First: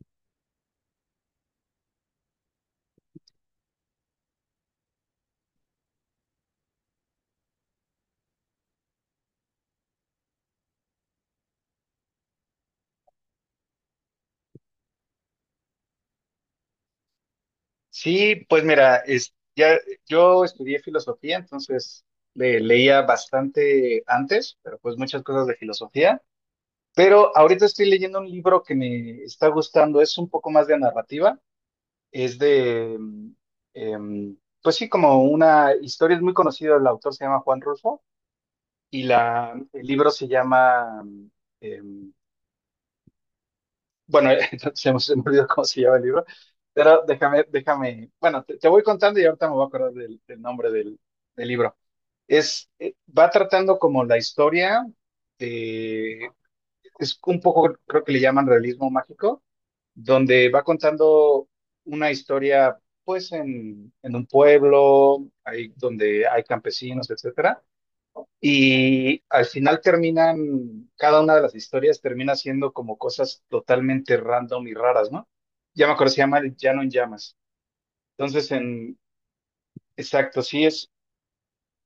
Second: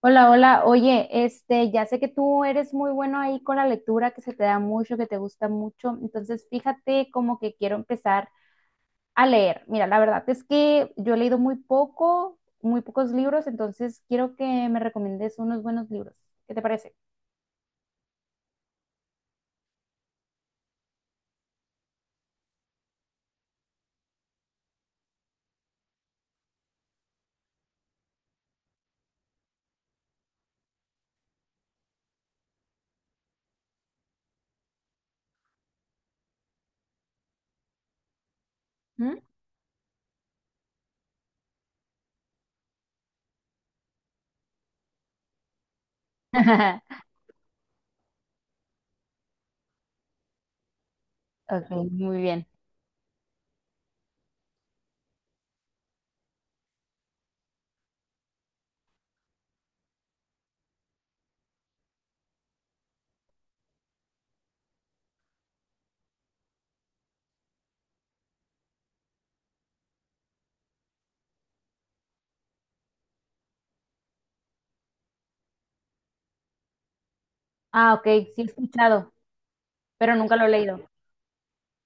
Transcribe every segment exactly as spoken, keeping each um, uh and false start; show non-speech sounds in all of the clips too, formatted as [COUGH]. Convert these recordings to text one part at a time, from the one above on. Hola, hola. Oye, este, ya sé que tú eres muy bueno ahí con la lectura, que se te da mucho, que te gusta mucho. Entonces, fíjate como que quiero empezar a leer. Mira, la verdad es que yo he leído muy poco, muy pocos libros, entonces quiero que me recomiendes unos buenos libros. ¿Qué te parece? Sí, pues mira, es, ya, yo estudié filosofía, entonces le- leía bastante antes, pero pues muchas cosas de filosofía. Pero ahorita estoy leyendo un libro que me está gustando, es un poco más de narrativa, es de, mm, em, pues sí, como una historia, es muy conocido, el autor se llama Juan Rulfo y ¿Mm? la, el libro se llama mm, em, bueno, [LAUGHS] entonces hemos olvidado cómo se llama el libro, pero [LAUGHS] déjame, déjame, bueno, te, te voy contando y ahorita me voy a acordar del, del nombre del, del Ok, libro. muy bien. Es, eh, va tratando como la historia de, es un poco, creo que le llaman realismo mágico, donde va contando una historia, pues, en, en un pueblo, ahí donde hay campesinos, etcétera, y al final terminan, cada una de las historias termina siendo como cosas totalmente random y raras, ¿no? Ya me acuerdo, se llama El Llano en Llamas. Ah, ok, sí he Entonces, en, escuchado, pero nunca exacto, lo he sí leído. es,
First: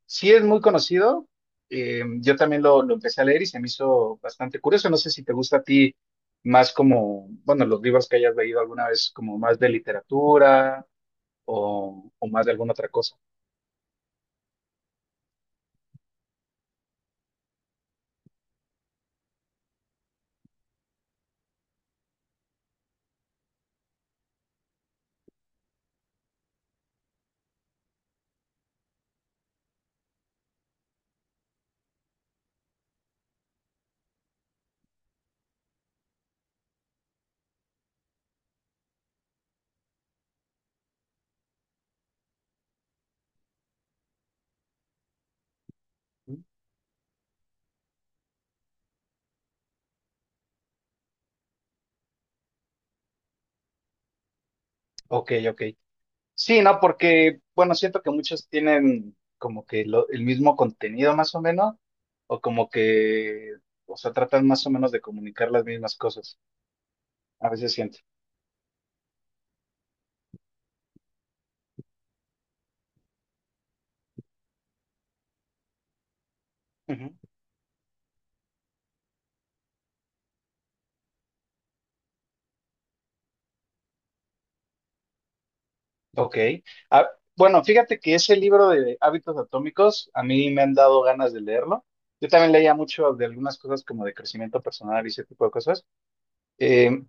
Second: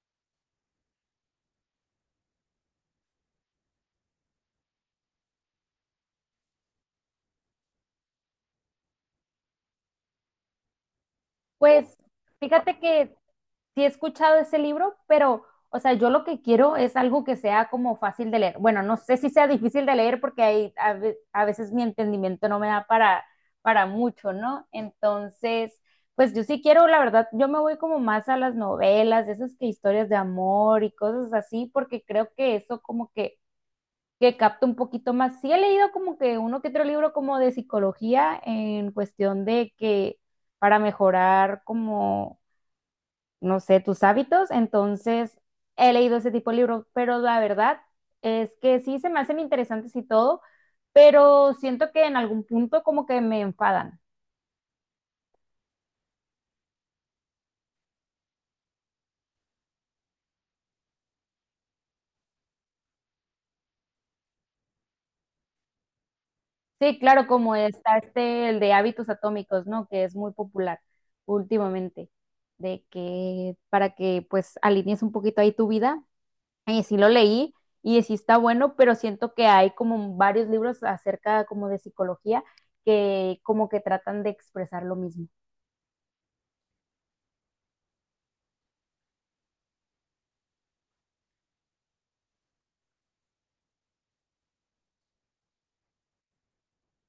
sí es muy conocido. Eh, yo también lo, lo empecé a leer y se me hizo bastante curioso. No sé si te gusta a ti más como, bueno, los libros que hayas leído alguna vez, como más de literatura Pues o, o más de alguna fíjate otra que cosa. sí he escuchado ese libro, pero, o sea, yo lo que quiero es algo que sea como fácil de leer. Bueno, no sé si sea difícil de leer porque hay, a, ve- a veces mi entendimiento no me da para, para mucho, ¿no? Entonces, pues yo sí quiero, la verdad, yo me voy como más a las novelas, esas que historias de amor y cosas así, porque creo que eso como que, que capta un poquito más. Sí he leído como que uno que otro libro como de psicología en cuestión de que para mejorar como no sé, tus hábitos. Entonces, he leído ese tipo de libros, pero la verdad es que sí se me hacen interesantes y todo, pero siento que en algún punto como que me enfadan. Ok, ok. Sí, no, porque, bueno, siento que muchos tienen como que lo- el mismo contenido más o menos, o como que, o sea, tratan más o menos de comunicar las mismas cosas. Sí, claro, A como veces está siento. este, el de hábitos atómicos, ¿no? Que es muy popular últimamente, de que para que pues alinees un poquito ahí tu vida. Y sí lo Ujú. leí y sí está bueno, pero siento que hay como varios libros acerca como de psicología que como que tratan de expresar lo mismo. Ok. Ah, bueno, fíjate que ese libro de Hábitos Atómicos, a mí me han dado ganas de leerlo. Yo también leía mucho de algunas cosas como de crecimiento personal y ese tipo de cosas. Eh,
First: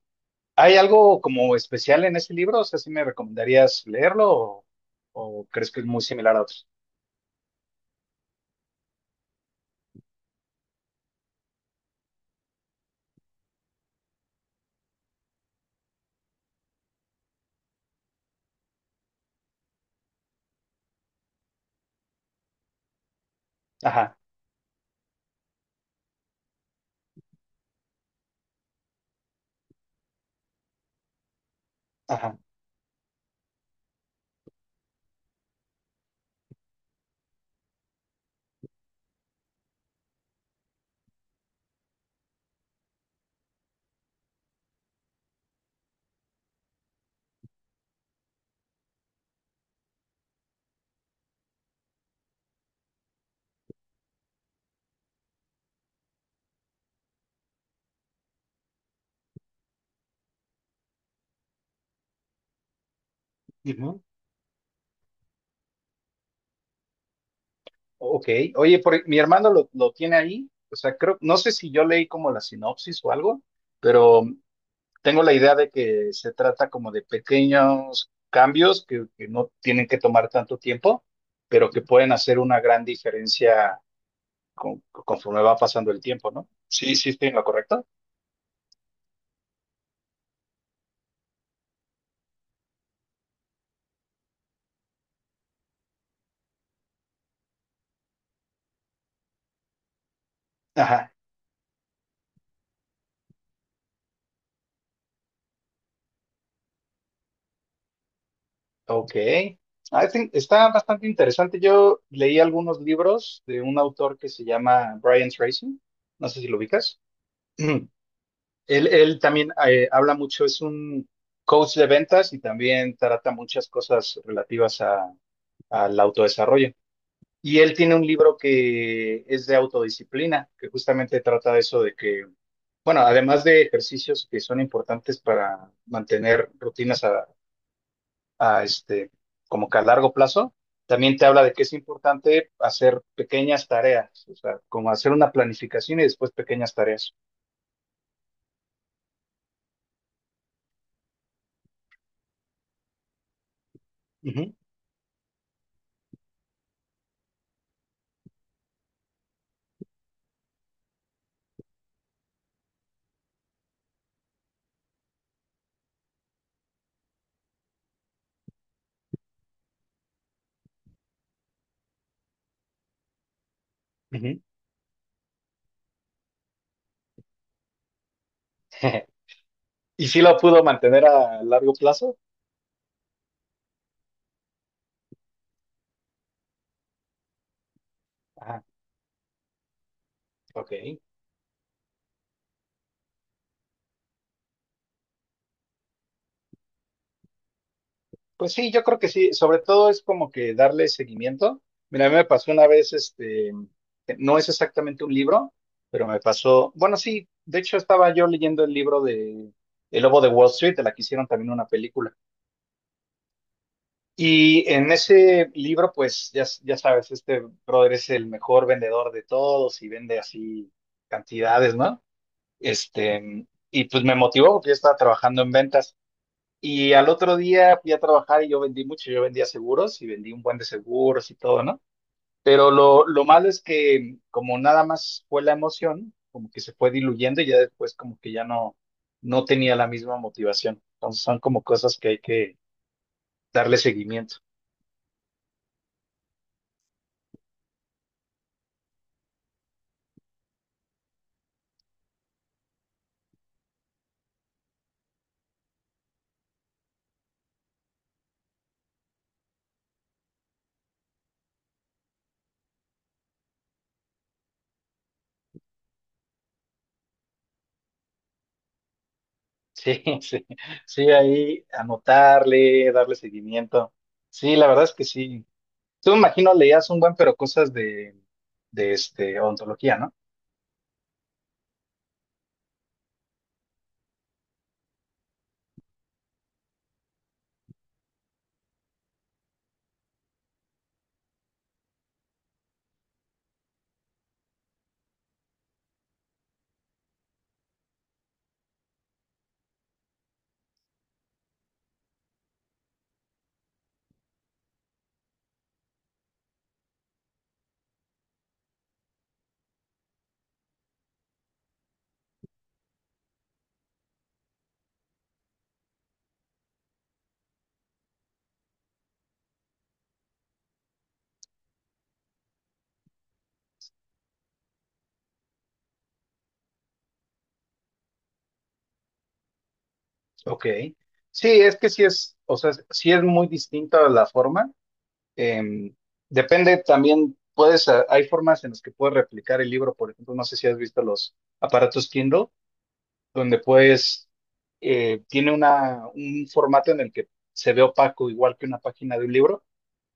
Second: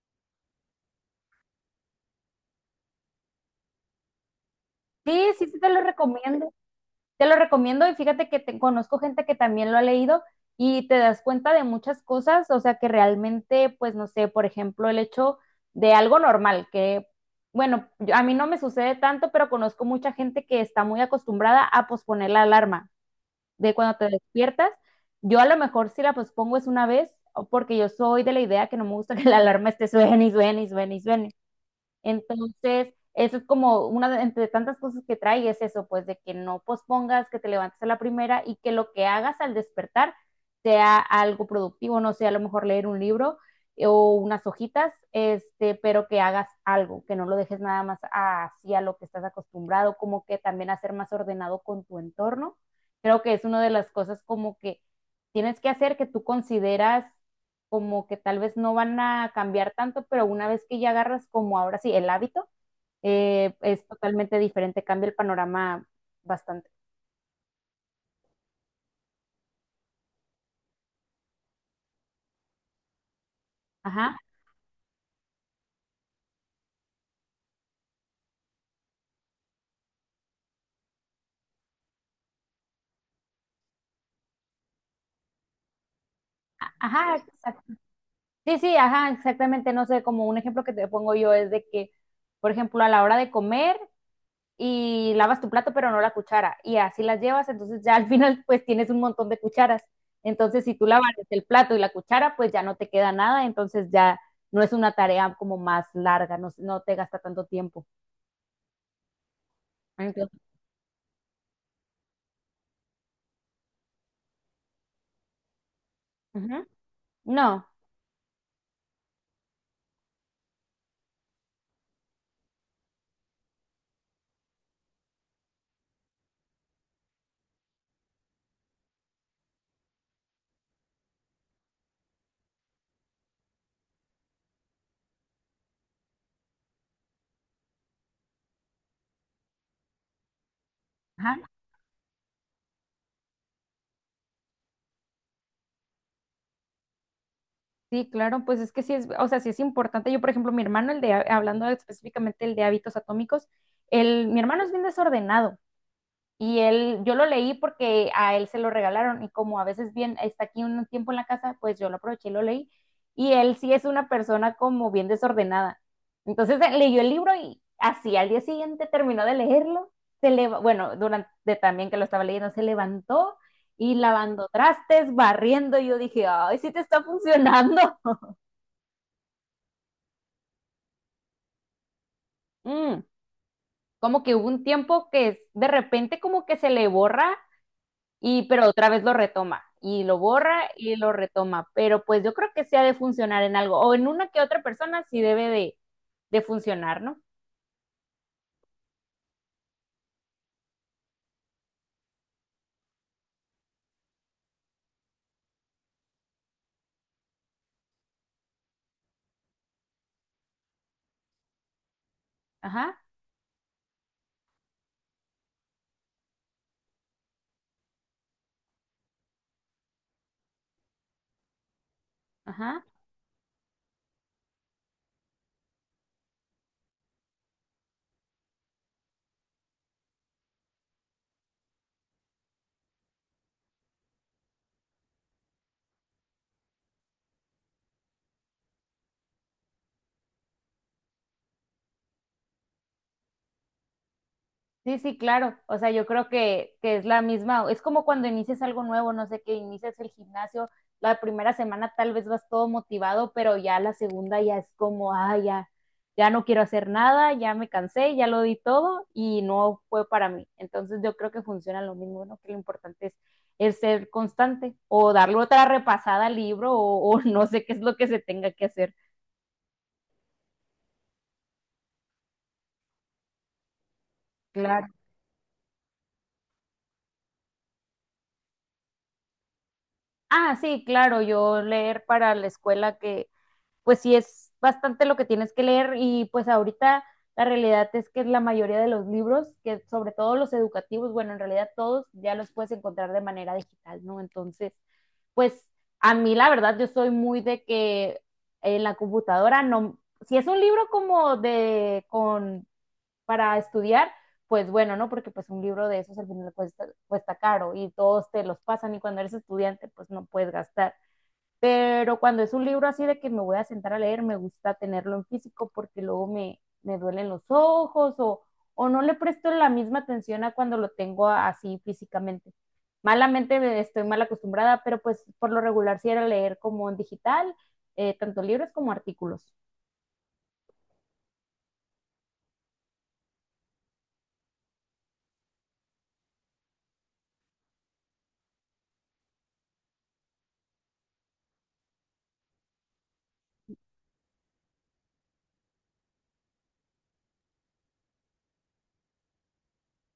¿hay algo como especial en ese libro? O sea, ¿sí me recomendarías leerlo o, Sí, sí, o sí, te crees que lo es muy similar a recomiendo. otros? Te lo recomiendo y fíjate que te- conozco gente que también lo ha leído y te das cuenta de muchas cosas, o sea que realmente, pues no sé, por ejemplo, el hecho de algo normal, que bueno, yo- a mí no me sucede tanto, pero conozco mucha gente que está muy acostumbrada a posponer la alarma de cuando te Ajá, despiertas. Yo a lo mejor si la pospongo es una vez, o porque yo soy de la idea que no me gusta [LAUGHS] que la alarma esté suene y suene y suene y suene. ajá. Entonces, eso es como una de entre tantas cosas que trae es eso, pues de que no pospongas, que te levantes a la primera y que lo que hagas al despertar sea algo productivo, no sé, a lo mejor leer un libro eh, o unas hojitas, este, pero que hagas algo, que no lo dejes nada más así a lo que estás acostumbrado, como que también hacer más ordenado con tu entorno. Creo que es una de las cosas como que tienes que hacer que tú consideras como que tal vez no van a cambiar tanto, pero una vez que ya agarras como ahora sí el hábito, eh, es Ujú. totalmente diferente, cambia el panorama bastante. Ok, oye, por- mi hermano lo, lo tiene ahí, o sea, creo, no sé si yo leí como la sinopsis o algo, Ajá, pero tengo la idea de que se trata como de pequeños cambios que, que no tienen que tomar tanto tiempo, pero que pueden hacer una gran diferencia con- conforme va pasando el tiempo, ¿no? Sí, sí, ajá, estoy en lo exacto. correcto. Sí, sí, ajá, exactamente, no sé, como un ejemplo que te pongo yo es de que, por ejemplo, a la hora de comer y lavas tu plato pero no la cuchara y así las llevas, entonces ya al [LAUGHS] final pues tienes un montón de cucharas. Entonces, si tú lavas Ajá, el plato y la cuchara, pues ya no te queda nada, entonces ya no es una tarea como más larga, no, no te gasta tanto tiempo. ok. I Entonces, think- está bastante interesante. Yo leí algunos libros de un autor que se llama Brian Tracy, no sé si lo ujú. ubicas. No, [CLEARS THROAT] Él, él también eh, habla mucho, es un coach de ventas y también trata muchas cosas relativas a, al autodesarrollo. Y él tiene un libro que es de autodisciplina, que justamente trata de eso de que, bueno, además de ejercicios que son importantes para mantener rutinas a, a este, como que a largo plazo, también te ajá. habla de que es importante hacer pequeñas tareas, o sea, como hacer una planificación y después pequeñas tareas. sí, claro, pues es que sí es, o sea, sí es importante. Yo, por ejemplo, mi hermano, el de, hablando específicamente el de hábitos atómicos, el, mi Ujú, hermano es bien desordenado. Y él, yo lo leí porque a él se lo regalaron y como a veces bien está aquí un tiempo en la casa, pues yo lo aproveché y lo leí. Y él sí es una persona como bien desordenada. Entonces eh, leyó el libro y así al día siguiente terminó de leerlo. Se le, bueno, durante también que lo estaba leyendo, se levantó y ujú. lavando trastes, barriendo. Y yo dije, ay, sí te está funcionando. [LAUGHS] [LAUGHS] ¿Y sí lo pudo mantener a largo plazo? Mm, Como que hubo un tiempo que es- de repente como que se le borra y Ajá, pero otra vez lo retoma y lo borra y ok. lo retoma, pero pues yo creo que sí ha de funcionar en algo o en una que otra persona sí debe de, de funcionar, ¿no? Pues sí, yo creo que sí. Sobre todo es como que darle seguimiento. Mira, a mí me pasó una vez, este, que no es exactamente un libro, pero me pasó, bueno, sí, de hecho estaba yo leyendo el libro de El Lobo de Wall Street, de la que hicieron también una película. Ajá, Y en ese libro, pues ya, ya sabes, este brother es el mejor vendedor de todos y vende así cantidades, ¿no? ajá. Este, y pues me motivó porque yo estaba trabajando en ventas. Y al otro día fui a trabajar y yo vendí mucho, yo vendía seguros y vendí un buen de seguros y todo, ¿no? Pero lo, lo malo es que como nada más fue la emoción, como que se fue diluyendo y ya después como que ya no, no tenía la misma motivación. Entonces son como cosas que hay que darle seguimiento. Sí, sí, claro. O sea, yo creo que, que es la misma, es como cuando inicias algo nuevo, no sé, que inicias el gimnasio, la primera semana tal vez vas todo motivado, pero ya la segunda ya es como, ah, ya, ya no quiero hacer nada, ya me cansé, ya lo di todo y no fue para mí. Entonces yo creo que funciona lo mismo, ¿no? Que lo importante es, es, ser constante o darle otra repasada al libro o, o [LAUGHS] no sé qué es lo que se tenga que hacer. Sí, [LAUGHS] sí, sí, ahí anotarle, darle seguimiento. Sí, la verdad Claro. es que sí. Tú me imagino leías un buen, pero cosas de, de este, ontología, ¿no? Ah, sí, claro, yo leer para la escuela que pues sí es bastante lo que tienes que leer y pues ahorita la realidad es que la mayoría de los libros, que sobre todo los educativos, bueno, en realidad todos ya los puedes encontrar de manera digital, ¿no? Entonces, pues a mí la verdad yo soy muy de que en la computadora no si es un libro como de con para estudiar pues bueno no porque pues un libro de esos al final cuesta, cuesta, caro y todos te los pasan y cuando eres estudiante pues no puedes gastar pero cuando es un libro así de que me voy a sentar a leer, me gusta tenerlo en físico porque luego me, me duelen los ojos o, o no le presto la misma atención a cuando lo tengo así físicamente. Malamente estoy mal acostumbrada, pero pues por lo regular sí era leer como en digital, eh, tanto libros como artículos. Ok. Sí, es que sí es, o sea, sí es muy distinta la forma. Em, depende también, puedes, a- hay formas en las que puedes replicar el libro, por ejemplo, no sé si has visto los aparatos Kindle, donde puedes, eh, tiene una, un formato en el que se ve opaco, igual que una página de un libro,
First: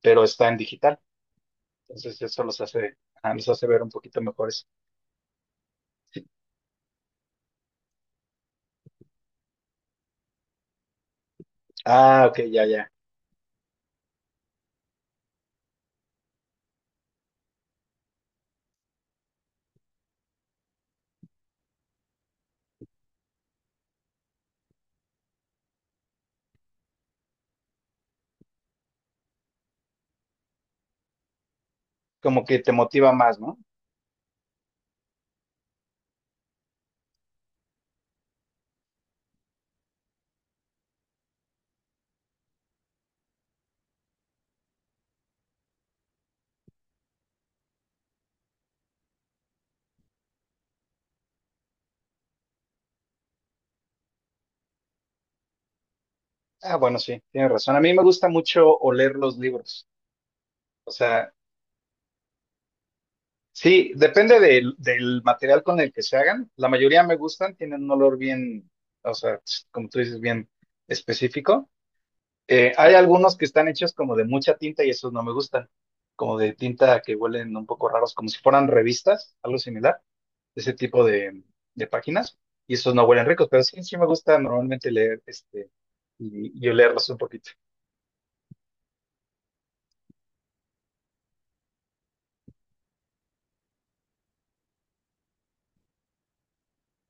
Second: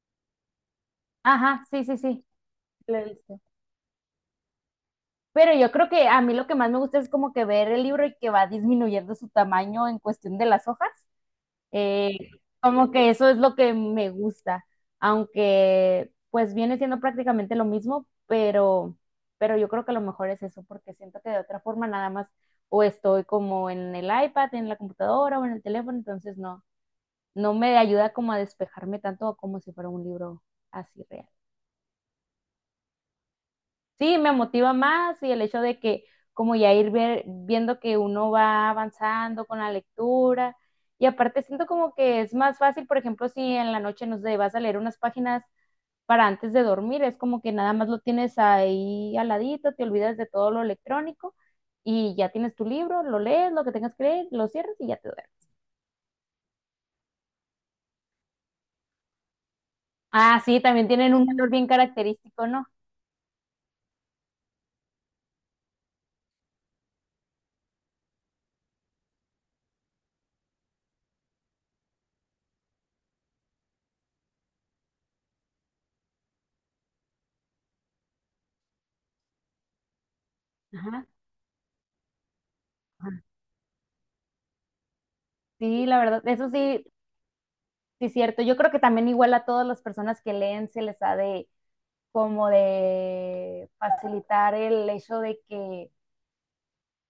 pero está en digital. Ajá, sí, sí, Entonces sí, eso los lo hace, he ah, visto. los hace ver un poquito mejores. Pero yo creo que a mí lo que más me gusta es como que ver el libro y que va disminuyendo su tamaño en cuestión de las hojas. Eh, Ah, ok, ya, Como ya. que eso es lo que me gusta, aunque pues viene siendo prácticamente lo mismo, pero, pero, yo creo que lo mejor es eso, porque siento que de otra forma nada más o estoy como en el iPad, en la computadora o en el teléfono, entonces no, no me ayuda como a despejarme tanto como si fuera un libro así real. Como que te motiva más, ¿no? Sí, me motiva más y el hecho de que como ya ir ver- viendo que uno va avanzando con la lectura y aparte siento como que es más fácil, por ejemplo, si en la noche, no sé, vas a leer unas páginas para antes de dormir, es como que nada más lo tienes ahí al ladito, te olvidas de todo lo electrónico y ya tienes tu libro, lo lees, lo que tengas que leer, lo cierras y ya te duermes. Ah, bueno, sí, tienes razón. A mí me gusta mucho oler los libros. Ah, sí, también O tienen un sea, olor bien característico, ¿no? sí, depende del, del material con el que se hagan. La mayoría me gustan, tienen un olor bien, o sea, como tú dices, bien específico. Eh, hay algunos que están hechos como de mucha tinta y esos no me gustan, como de tinta que huelen un poco raros, como si fueran revistas, algo similar, de ese tipo Ajá. de, de páginas. Y esos no Ajá. huelen ricos, pero sí, sí me gusta normalmente leer este Sí, la verdad, eso y, y sí, olerlos un poquito. Sí, cierto. Yo creo que también igual a todas las personas que leen se les ha de como de facilitar el hecho de que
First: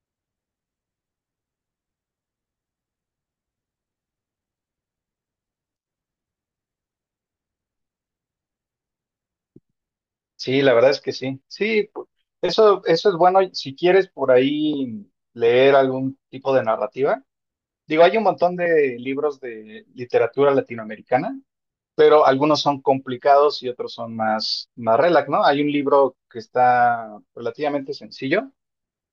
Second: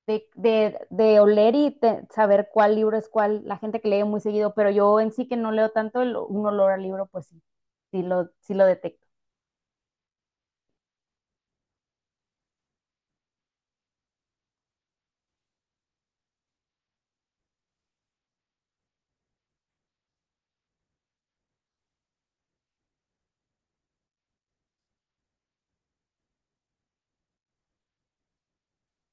de, de, de oler y te- saber cuál libro es cuál, la gente que lee muy seguido, pero yo en sí que no leo tanto el- un olor al libro, pues sí, sí lo, sí lo detecto. Sí, la verdad es que sí. Sí, pu- eso, eso es bueno si quieres por ahí leer algún tipo de narrativa. Digo, hay un montón de libros de literatura latinoamericana, pero algunos son complicados y otros son más, más relax, ¿no? Hay un libro que está relativamente sencillo,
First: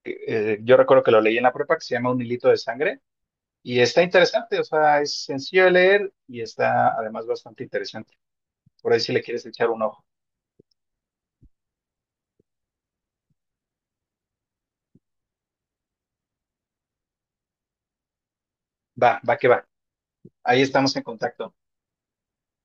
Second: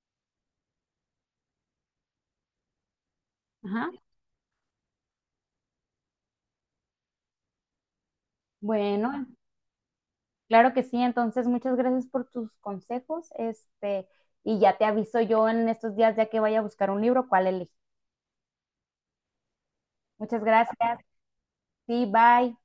que, eh, yo recuerdo que lo leí en la prepa, que se llama Un hilito de sangre, y Ajá. está interesante, o sea, es sencillo de leer y está además bastante interesante. Por ahí si le Bueno, quieres echar un ojo. claro que sí, entonces muchas gracias por tus consejos, este, y ya te aviso yo en estos días ya que vaya a buscar un libro, cuál elegir. Va, va que va. Muchas Ahí estamos gracias, en contacto. sí, bye.